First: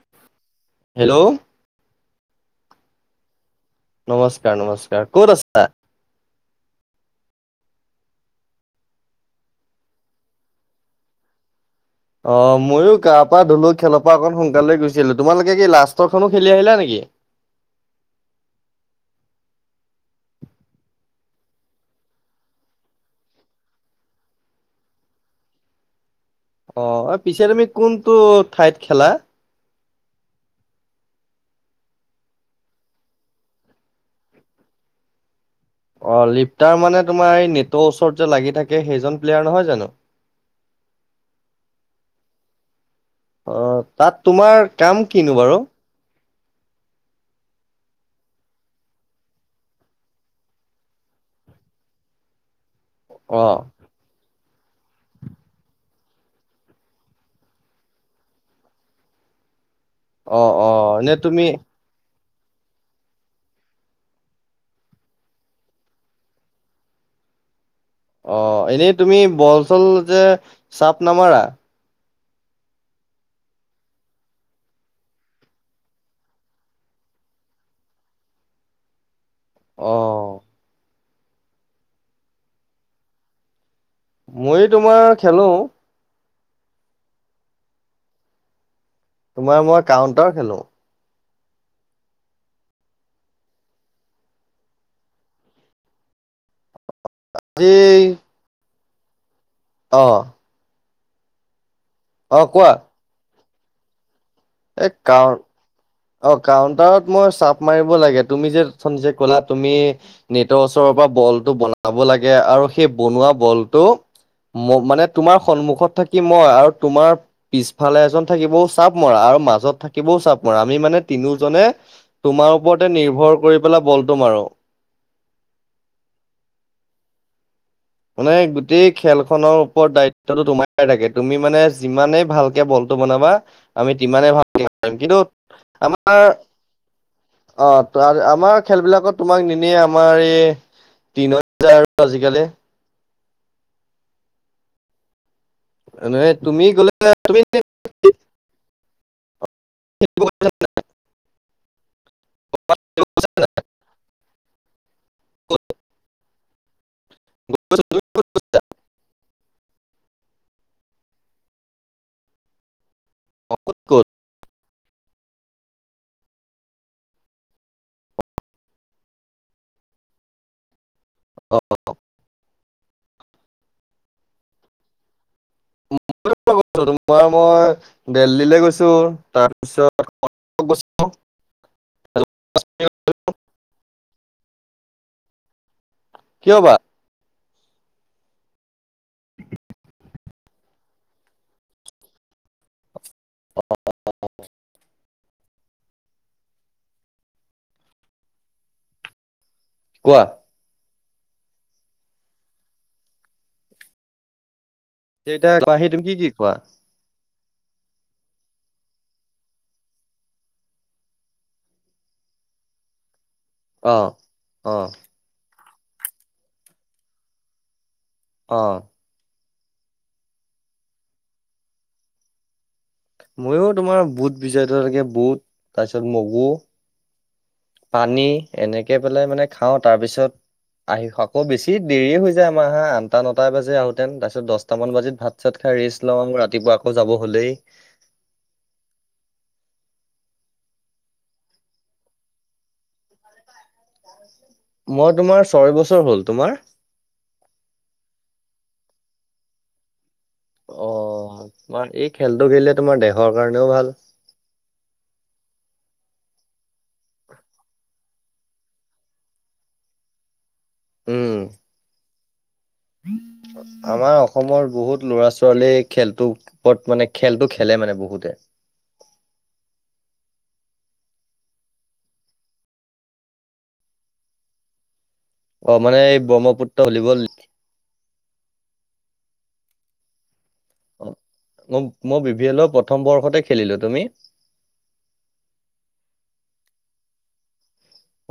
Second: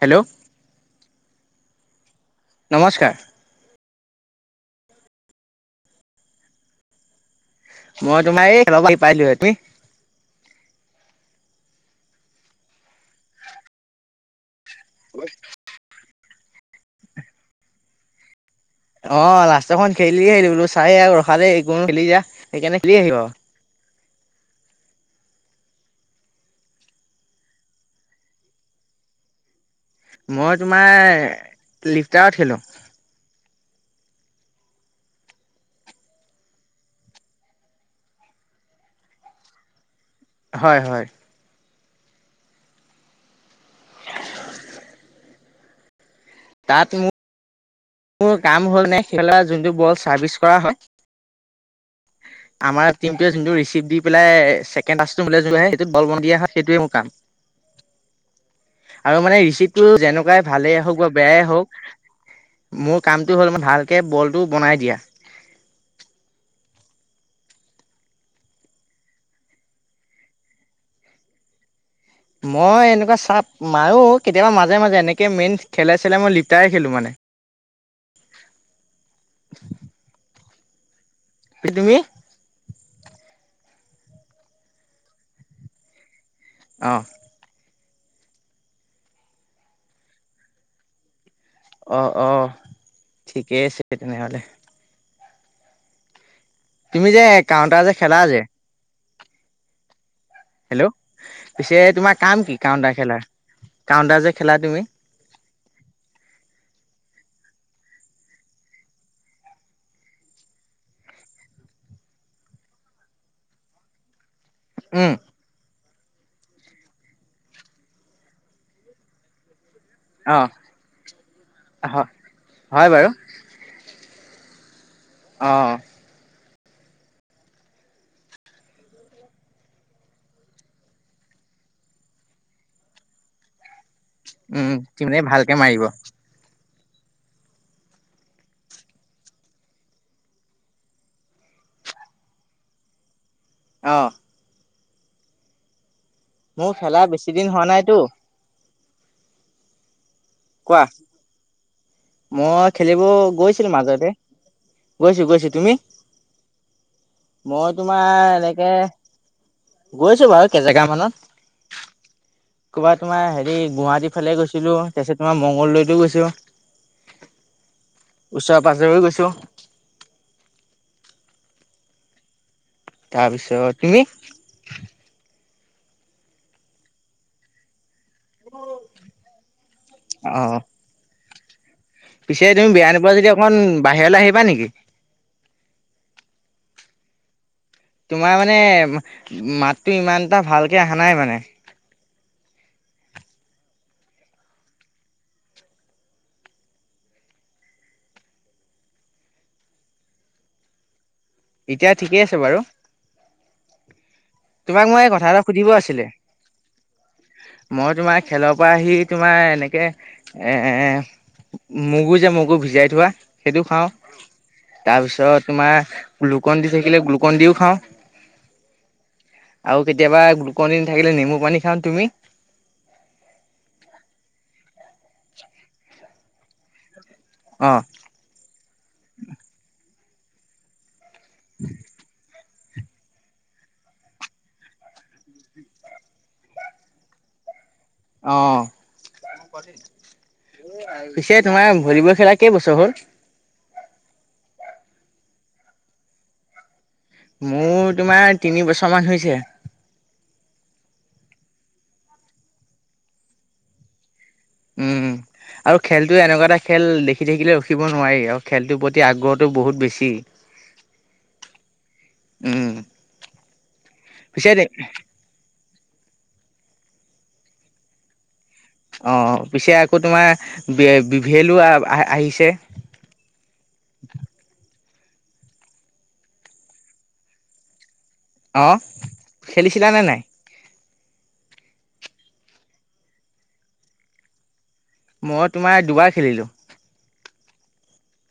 Hello. Hello. নমস্কাৰ। নমস্কাৰ নমস্কাৰ ক'ত আছা? মই তোমাৰ এই খেলৰ পৰা আহি পাইছোঁ হে তুমি? অ', ময়ো গা পা ধুলু খেলৰ পৰা অকণ সোনকালে গুছি আহিলোঁ, তোমালোকে কি লাষ্টৰখনো খেলি আহিলা নেকি? অ', লাষ্টৰখন খেলি আহিলোঁ, বোলো চাই [unintelligible] কোনো খেলি [unintelligible] সেইকাৰণে খেলি আহিলোঁ আৰু। অ', পিছে তুমি কোনটো ঠাইত খেলা? মই তোমাৰ লিফটাৰত খেলোঁ। অ', লিফটাৰ মানে তোমাৰ এই নেটৰ ওচৰত যে লাগি থাকে সেইজন প্লেয়াৰ নহয় জানো? হয়, হয়। অ', তাত তোমাৰ কাম কিনো বাৰু? তাত মোৰ মোৰ কাম হ'ল নে সিফাল যোনটো বল চাৰ্ভিচ কৰা হয়। আমাৰ টিমটোৱে অ যোনটো ৰিচিভ্ দি পেলাই ছেকেণ্ড [unintelligible] সেইটোৱে মোৰ কাম আৰু মানে ৰিচিভটো অ যেনেকুৱাই অ ভালেই হওক বা এনে বেয়াই তুমি হওক মোৰ কামটো হ'ল, ভালকে বলটো বনাই দিয়া। অ, এনেই তুমি বল চল যে চাপ নামাৰা? মই এনেকুৱা চাপ মাৰোঁ কেতিয়াবা মাজে মাজে এনেকৈ মেইন খেলাই চেলাই মই লিটাৰ খেলোঁ মানে। অ'। কি তুমি? ময়ো তোমাৰ খেলোঁ। অ'। তোমাৰ মই কাউণ্টাৰ খেলোঁ। অ', অ', ঠিকে আছে তেনেহ'লে। তুমি যে আজি কাউণ্টাৰ যে খেলা যে অ'। হেল্ল' পিছে, তোমাৰ অ কাম কি কোৱা কাউন্টাৰ খেলাৰ, কাউন্টাৰ যে খেলা তুমি? [unintelligible] অ', কাউণ্টাৰত মই চাপ মাৰিব লাগে তুমি যে অথনি যে কলা তুমি। নেটৰ ওচৰৰ পৰা বলটো বনাব লাগে আৰু সেই বনোৱা বলটো ম- মানে উম তোমাৰ সন্মুখত থাকিম মই আৰু তোমাৰ পিছফালে এজন থাকিব চাব মৰা আৰু মাজত থাকিব অ', চাপমৰা, আমি মানে তিনিওজনে তোমাৰ ওপৰতে হয় বাৰু নিৰ্ভৰ কৰি ব'লা বলটো মাৰো। অ'। মানে গোটেই খেল খনৰ ওপৰত দায়িত্বটো তোমাৰ থাকে তুমি মানে যিমানেই ভালকে বল বনাবা আমি তিমানে ভাল উম পাৰিম তুমিনে কিন্তু ভালকে মাৰিব আমাৰ অ', আমাৰ খেল বিলাকত তোমাক নিনিয়ে আমাৰ এই [unintelligible] আৰু আজিকালি অ'। নহয়, তুমি মোৰ খেলা গ'লে বেছি তুমি দিন হোৱা নাইতো কোৱা। মই খেলিব গৈছিলোঁ মাজতে গৈছোঁ, গৈছোঁ, তুমি? মই তোমাৰ এনেকে গৈছোঁ বাৰু কেইজেগা মানত। ক'ৰবা তোমাৰ হেৰি গুৱাহাটী ফালে গৈছিলোঁ, তাৰপিছত তোমাৰ মংগলদৈতো গৈছোঁ। ওচৰে পাজৰেও গৈছোঁ। অ'। তাৰপিছত তুমি? তোমাৰ মই দেললি লৈ গৈছোঁ তাৰপিছত অ', পিছে তুমি বেয়া নুপুৱা যদি অকণ বাহিৰলৈ আহিবা নেকি? কিয় বা? তোমাৰ মানে মাতটো ইমান এটা ভালকৈ অহা নাই মানে। অ'। কোৱা। এতিয়া ঠিকেই আছে বাৰু তোমাক মই কথা এটা এতিয়া সুধিব আহি তুমি আছিলে। কি কি খোৱা মই তোমাৰ খেলৰ পৰা আহি তোমাৰ এনেকৈ মগু যে মগু ভিজাই থোৱা সেইটো খাওঁ অ অ তাৰপিছত তোমাৰ গ্লুকন দি থাকিলে গ্লুকন দিও খাওঁ। অ'। আৰু কেতিয়াবা গ্লুকনডি নাথাকিলে নেমু পানী খাওঁ তুমি। মইো তোমাৰ বুট ভিজাই থাকে বুট তাৰপিছত মগু অহ। পানী এনেকে পেলাই মানে খাওঁ তাৰ পিছত আহি আকৌ বেছি দেৰি হৈ যায়। আহা আঠটা নটা বাজি আহোঁতেন তাৰপিছত দহটামান বাজিত ভাত চাত খাই ৰেষ্ট লওঁ ৰাতিপুৱা আকৌ যাব হ'লেই। অ', পিছে তোমাৰ ভলীবল খেলা কেই বছৰ হল। মই তোমাৰ ছয় বছৰ হ'ল তোমাৰ? মোৰ তোমাৰ তিনি বছৰমান হৈছে। অ', তোমাৰ এই খেলটো খেলিলে তোমাৰ দেহৰ কাৰণেও ভাল। উম। আৰু খেলটো এনেকুৱা এটা খেল দেখি থাকিলে ৰখিব নোৱাৰি আৰু খেলটোৰ প্ৰতি আগ্ৰহটো বহুত বেছি। [inaudible] উম। উম। আমাৰ পিছে অসমৰ বহুত লৰা ছোৱালীক খেলটো ওৰত মানে খেলটো খেলে মানে বহুতে। অ', পিছে আকৌ তোমাৰ বি বিভেলো আহ আহ আহিছে। অ', মানে এই ব্ৰহ্মপুত্ৰ হল [unintelligible] অ', খেলিছিলা নে নাই। অ', ম মই বি ভি এলৰ প্ৰথম বৰ্ষতে খেলিলো তুমি? মই তোমাৰ দুবাৰ খেলিলো।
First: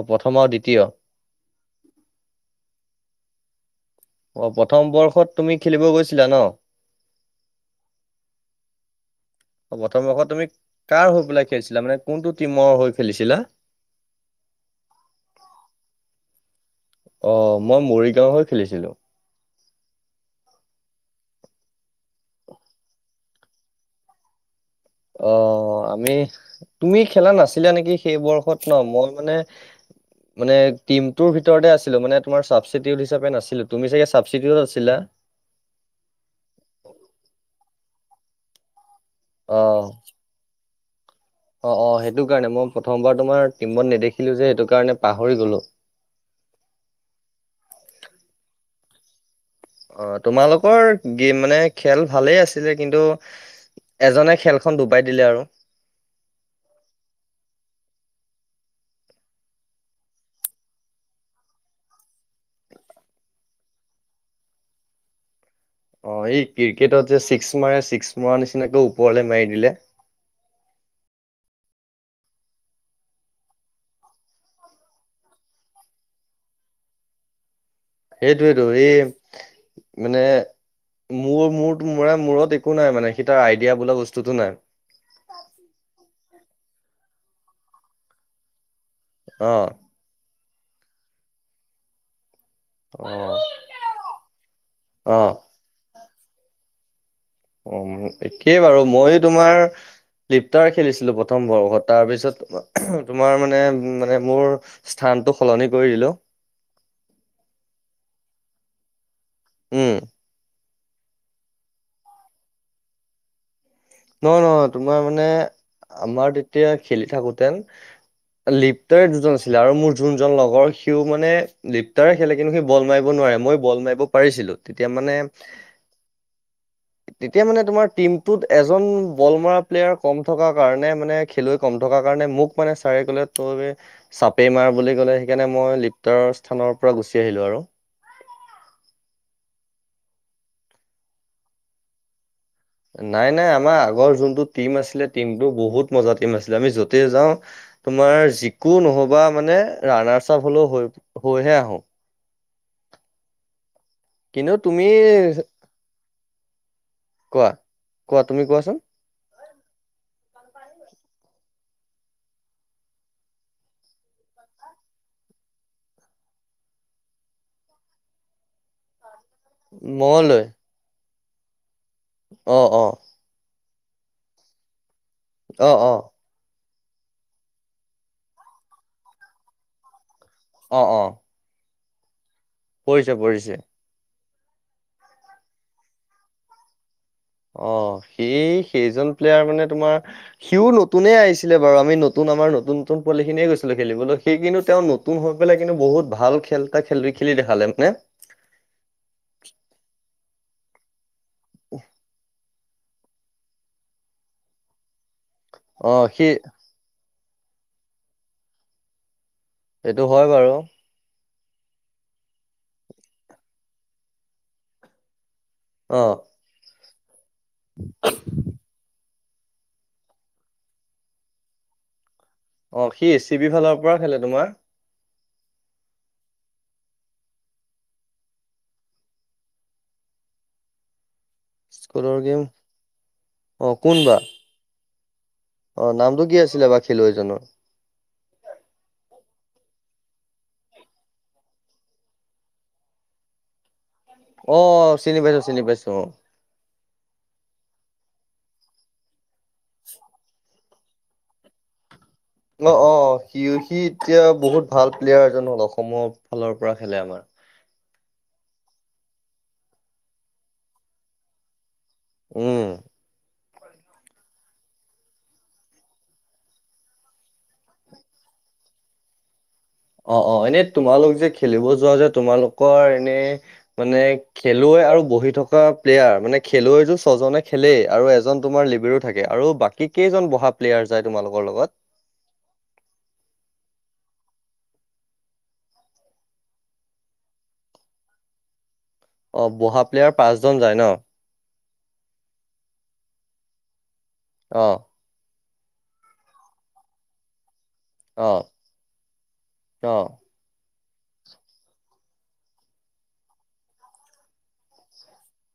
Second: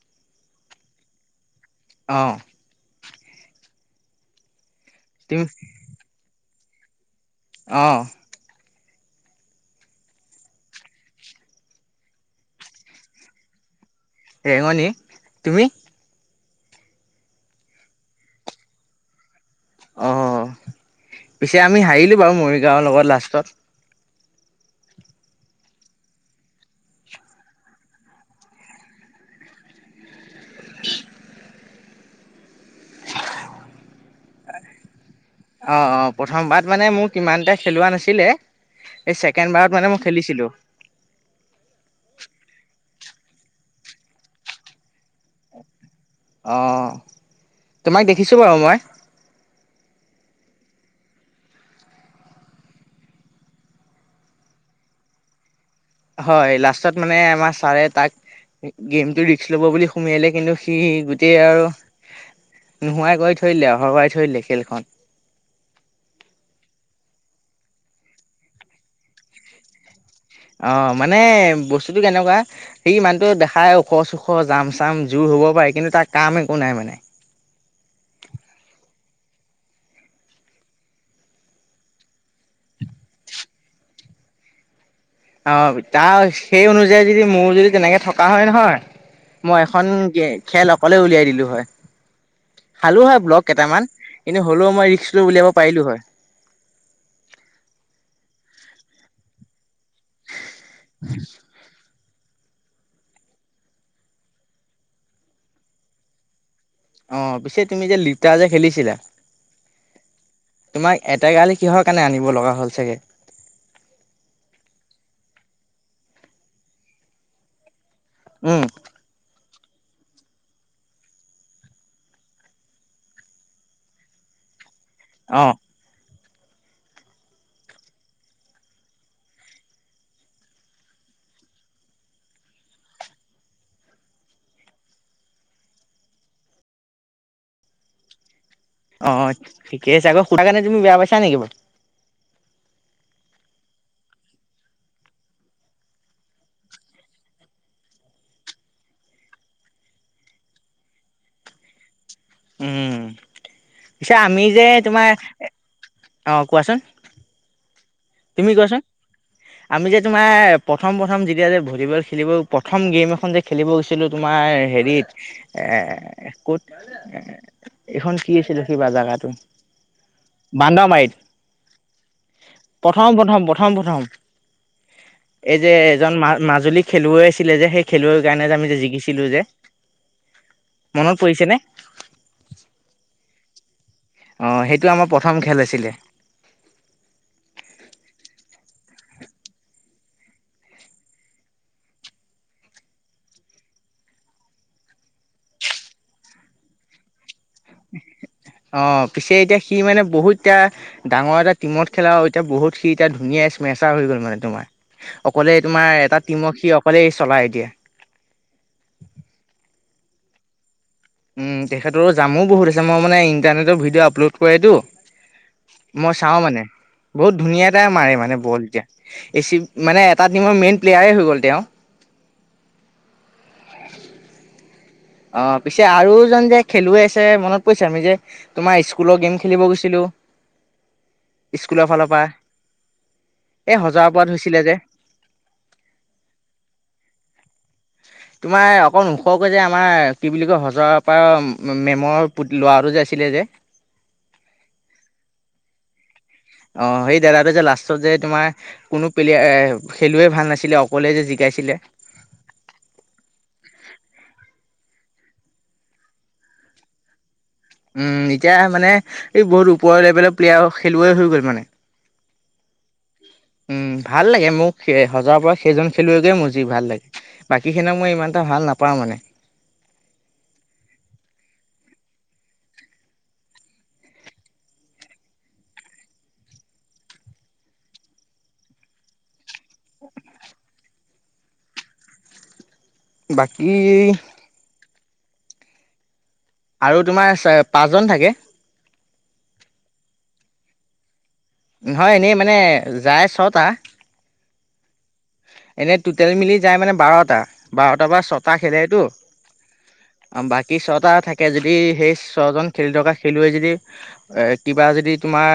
অ', প্ৰথম আৰু দ্বিতীয়। অ'। অ', প্ৰথম বৰ্ষত তুমি খেলিব গৈছিলা ন। অ'। অ', প্ৰথম বৰ্ষত তুমি কাৰ হৈ পেলাই খেলিছিলা মানে কোনটো টিমৰ হৈ খেলিছিলা। ৰেঙণী তুমি। অ', মই মৰিগাঁৱ হৈ খেলিছিলোঁ। অ', পিছে আমি হাৰিলোঁ বাৰু মৰিগাঁৱৰ লগত লাষ্টত। অ', আমি তুমি খেলা নাছিলা নেকি সেই বৰ্ষত ন মই মানে মানে টিমটোৰ ভিতৰতে আছিলো মানে তোমাৰ ছাবচিডিউ হচাপে নাছিলো তুমি চাগে চাবচিডিউত আছিলা। অ', অ', প্ৰথম বাৰত মানে মোক কিমান এটা খেলোৱা নাছিলে এই ছেকেণ্ড অ বাৰত মানে মোক খেলিছিলোঁ। অ', অ', সেইটো কাৰণে মই প্ৰথমবাৰ তোমাৰ টিমত নেদেখিলো যে সেইটো কাৰণে পাহৰি গলো। অ', তোমাক দেখিছোঁ বাৰু মই। অ', তোমালোকৰ গে মানে খেল ভালেই আছিলে কিন্তু এজনে খেলখন ডুবাই দিলে আৰু। হয় লাষ্টত মানে আমাৰ ছাৰে তাক গেমতটো ৰিস্ক ল'ব বুলি সোমিয়ালে কিন্তু সি গোটেই আৰু নোহোৱাই কৰি থৈ দিলে হোৰুৱাই থৈ দিলে খেলখন। অ', এই ক্ৰিকেটত যে ছিক্স মাৰে ছিক্স মৰাৰ নিচিনাকে ওপৰলে মাৰি দিলে। অ', মানে বস্তুটো কেনেকুৱা। সেই মানুহটোে দেখাই ওখ চোখ জাম চাম জোৰ হ'ব পাৰে কিন্তু তাৰ কাম একো নাই মানে। সেইটোয়েইেটো এই মানে মোৰ মোৰ ম মূৰত একো নাই মানে সি তাৰ আইডিয়া বোলা বস্তুতটো নাই। অ', তাৰ সেই অনুযায়ী যদি মোৰ যদি তেনেকে থকা হয়, নহয়। অ মই এখন খেল অকলে উলিয়াই দিলো হয়। খালো অ হয়, ব্লক কেইটামান কিন্তু হ'লেও মই ৰিক্স অ লৈ উলিয়াব পাৰিলো হয়। উম, একেইে বাৰু মই তোমাৰ লিপটাৰ খেলিছিলো প্ৰথম বৰ্ষত। তাৰ পিছত তোমাৰ মানে মানে মোৰ স্থানটো সলনি কৰি দিলো। অ', পিছে তুমি যে লিপতাৰ যে, খেলিছিলা। উম। তোমাক এটেকাৰলে কিহৰ কাৰণে আনিব লগা হ'ল চাগে? নহয়, নহয়, তোমাৰ মানে আমাৰ তেতিয়া খেলি থাকোতেন উম লিপ প্তাৰ দুজন আছিলে আৰু মোৰ যোনজন লগৰ সিও মানে লিপটাৰে খেলে কিন্তু সি বল মাৰিব নোৱাৰে মই বল মাৰিব পাৰিছিলোঁ তেতিয়া মানে অ', তেতিয়া মানে তোমাৰ টীমটোত এজন বল মৰা প্লেয়াৰ কম থকা কাৰণে মানে, খেলুৱৈ কম থকা কাৰণে মোক মানে চাৰে গ'লে তই চাপেইমাৰ বুলি ক'লে, সেইকাৰণে মই লিপ্তাৰ স্থানৰ পৰা গুচি আহিলো আৰু। অ', ঠিকে আছে, আকৌ সুধা কাৰণে তুমি বেয়া পাইছা নেকি বাৰু? নাই নাই আমাৰ আগৰ যোনটো টিম আছিলে টিমটো বহুত মজা টিম আছিলে, আমি য'তেই যাওঁ তোমাৰ যিকো নহবা মানে ৰানাৰ চাপ হলেও হৈ হৈহে আহোঁ। উম', পিছে আমি কিন্তু যে, তুমি তোমাৰ অ', কোৱাচোন কোৱা। তুমি কোৱাচোন। আমি যে, তোমাৰ প্ৰথম প্ৰথম যেতিয়া যে ভলীবল খেলিব প্ৰথম গেম এখন যে, খেলিব গৈছিলোঁ তোমাৰ হেৰিত ক'ত এখন কি আছিল ৰখিবা জাগাটো। মঙলদৈ। বান্দৰমাৰিত। অ', অ'। প্ৰথম প্ৰথম প্ৰথম প্ৰথম এই অ যে, অ এজন মাজুলী খেলুৱৈ আহিছিলে যে, সেই খেলুৱৈ কাৰণে যে, আমি যে, জিকিছিলো যে, অ অ মনত পৰিছে নে? পৰিছে পৰিছে। অঁ', সেইটো আমাৰ প্ৰথম খেল আছিলে। অ', সেই সেইজন প্লেয়াৰ মানে তোমাৰ সিও নতুনেই আহিছিলে বাৰু আমি নতুন আমাৰ নতুন নতুন পোৱালী খিনিয়ে গৈছিলে খেলিবলৈ সি কিন্তু তেওঁ নতুন হৈ পেলাই কিন্তু বহুত ভাল খেল এটা খেলি খেলি দেখালে মানে। অ', পিছে এতিয়া সি মানে বহুত এতিয়া ডাঙৰ এটা টিমত খেলা হয়। এতিয়া বহুত সি এতিয়া ধুনীয়া স্মেচাৰ হৈ গ'ল মানে তোমাৰ, অকলে তোমাৰ এটা টিমক সি অকলে চলাই এতিয়া। এইটো হয়, বাৰু। উম, তেখেতৰো জামো বহুত আছে, মই মানে ইণ্টাৰনেটৰ ভিডিঅ' আপলোড কৰেতো। অ মই চাও মানে, বহুত ধুনীয়া এটাই মাৰে মানে বল এতিয়া। এ চি মানে এটা টিমৰ মেইন প্লেয়াৰে হৈ গ'ল তেওঁ। অ', সি এ চি বি ফালৰ পৰা খেলে তোমাৰ। অ', পিছে আৰুজন যে, খেলুৱৈ আছে মনত পৰিছে আমি যে তোমাৰ স্কুলৰ গেম খেলিব গৈছিলো। স্কুলৰ ফালৰ পৰা অ এই কোন বা হজৰাপৰাত হৈছিলে যে। অ', নামটো কি আছিলে বাৰু খেলুৱৈজনৰ? তোমাৰ অকণ ওখকৈ যে, আমাৰ কি বুলি কয় হজৰাপৰা মেমৰ পুট ল'ৰাটো যে, আছিলে যে। অ', চিনি পাইছো চিনি পাইছো অ'। অ', সেই দাদাটোৱে লাষ্টত যে, তোমাৰ কোনো প্লেয়াৰ খেলুৱৈ ভাল নাছিলে অকলে যে জিকাইছিলে। অ', অ', সি সি এতিয়া বহুত ভাল প্লেয়াৰ এজন হ'ল অসমৰ ফালৰ পৰা খেলে আমাৰ। উম, এতিয়া মানে এই বহুত ওপৰৰ লেভেলৰ প্লেয়াৰ খেলুৱৈ হৈ গ'ল মানে। উম। উম, ভাল লাগে মোক হজৰাপৰাৰ সেইজন খেলুৱৈকে মোৰ যি ভাল লাগে। বাকীখিনও মই ইমান এটা ভাল নাপাওঁ মানে। অ', অ', এনেই তোমালোক যে খেলিব যোৱা যে তোমালোকৰ এনে মানে খেলুৱৈ আৰু বহি থকা প্লেয়াৰ মানে খেলুৱৈটো ছজনে খেলেই আৰু এজন তোমাৰ লিবেৰো থাকে আৰু বাকী কি কেইজন বহা প্লেয়াৰ যায় তোমালোকৰ লগত। বাকী আৰু তোমাৰ পাঁচজন থাকে। অ', বহা প্লেয়াৰ পাঁচজন যায় ন। নহয় এনেই মানে যায় ছটা। অ'। এনেই টুটেল মিলি যায় মানে বাৰটা বাৰটাৰ পৰা অ ছটা খেলেটো। অ বাকী ছটা থাকে যদি সেই ছজন খেলি থকা খেলুৱৈ যদি এ কিবা যদি তোমাৰ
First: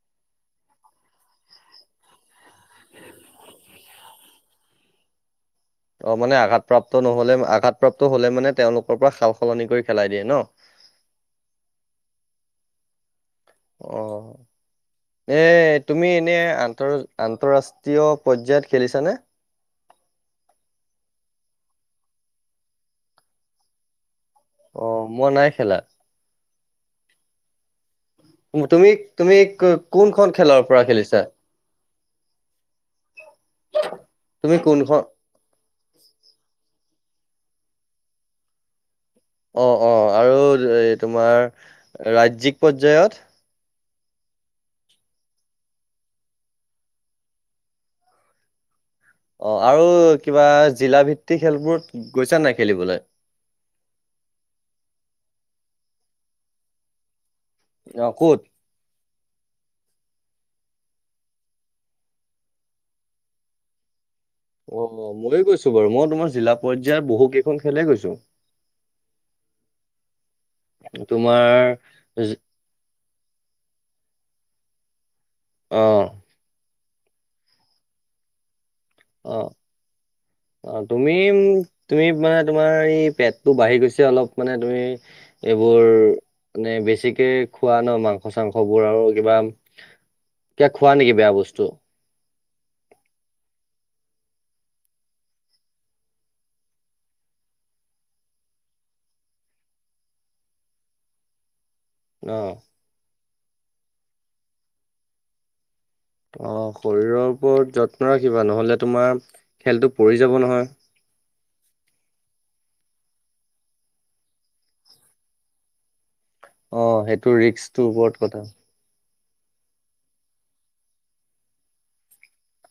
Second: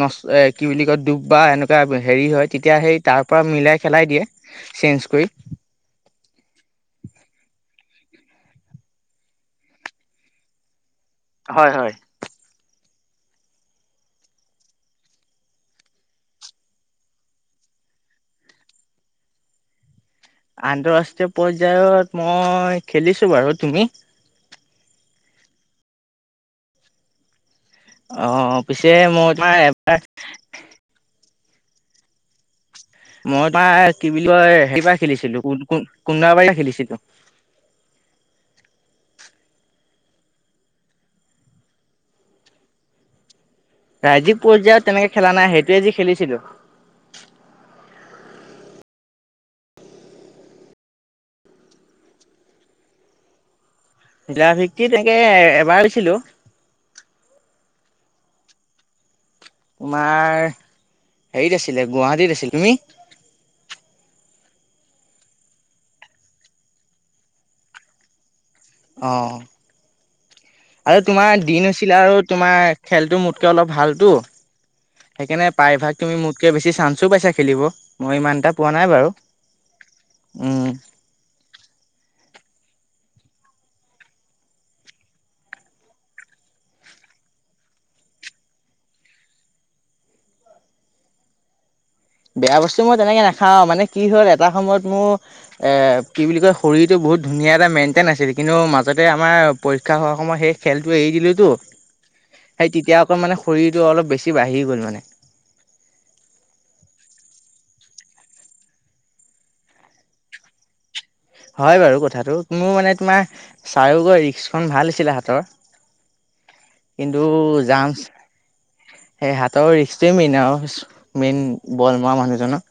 ন কি বুলি কয় ডুব বা এনেকুৱা হেৰি হয় তেতিয়া সেই তাৰ পৰা মিলাই খেলাই দিয়ে চেঞ্জ কৰি। অ', মানে আঘাতপ্ৰাপ্ত নহলে আঘাতপ্ৰাপ্ত হ'লে মানে তেওঁলোকৰ পৰা সাল সলনি কৰি খেলাই দিয়ে ন। হয়, হয়। অ [inaudible] এ তুমি এনে আন্ত আন্তৰাষ্ট্ৰীয় পৰ্যায়ত খেলিছানে? আন্তৰাষ্ট্ৰীয় পৰ্যায়ত মই খেলিছোঁ বাৰু, তুমি? অ', মই নাই খেলা। অ তুমি, পিছে মই তুমি তোমাৰ কোনখন খেলৰ পৰা খেলিছা। মই তাৰ কি বুলি কয় তুমি সেইবাৰ কোনখন খেলিছিলোঁ কুন্দাবাৰি খেলিছিলোঁ। অ', অ', আৰু এ তোমাৰ ৰাজ্যিক পৰ্যায়ত ৰাজিক পৰ্যায়ত তেনেকে খেলা নাই সেইটোৱে যি খেলিছিলোঁ। অ', আৰু কিবা জিলা ভিত্তিক খেলবোৰত গৈছা নাই খেলিবলৈ। জিলা ভিত্তিত তেনেকে এবাৰ আ [unintelligible] অ', ক'ত? তোমাৰ হেৰিত আছিলে গুৱাহাটীত আছিল, তুমি? অ', ময়ো গৈছো বাৰু মই তোমাৰ জিলা পৰ্যায়ত বহু কেইখন খেলেই গৈছো। অ', আৰু তোমাৰ দিন হৈছিলে আৰু তোমাৰ খেলটো মোতকৈ অলপ ভালটো সেইকাৰণে অ প্ৰায়ভাগ তুমি মোত কে বেছি চান্সো পাইছা খেলিব মই ইমান এটা পোৱা নাই বাৰু। অ অ তুমি তুমি মানে তোমাৰ এই পেটটো বাঢ়ি গৈছে অলপ মানে তুমি এইবোৰ মানে বেছিকে খোৱা ন মাংস চাংস বোৰ আৰু কিবা এ খুৱা নেকি বেয়া বস্তু বেয়া বস্তু মই তেনেকে নাখাও মানে কি হ'ল এটা সময়ত মোৰ কি বুলি কয় শৰীৰটো বহুত ধুনীয়া এটা মেইন্টেইন আছিল কিন্তু মাজতে আমাৰ পৰীক্ষা হোৱাৰ সময় সেই খেলটো এৰি দিলোঁতো অহ। খাই তেতিয়া আকৌ মানে শৰীৰটো অলপ বেছি বাঢ়ি গ'ল মানে। অ', শৰীৰৰ ওপৰত যত্ন ৰাখিবা নহ'লে তোমাৰ খেলতটো পৰি যাব নহয়। হয় বাৰু কথাটো মোৰ মানে তোমাৰ চাৰগৈ ৰিস্কখন ভাল আছিলে হাতৰ। অ', কিন্তু সেইটো ৰিস্কটো জাম্পছ ওপৰত কথা। সেই হাতৰ ৰিক্সটোৱে মেইন আৰু মেইন বল মৰা মানুহজনৰ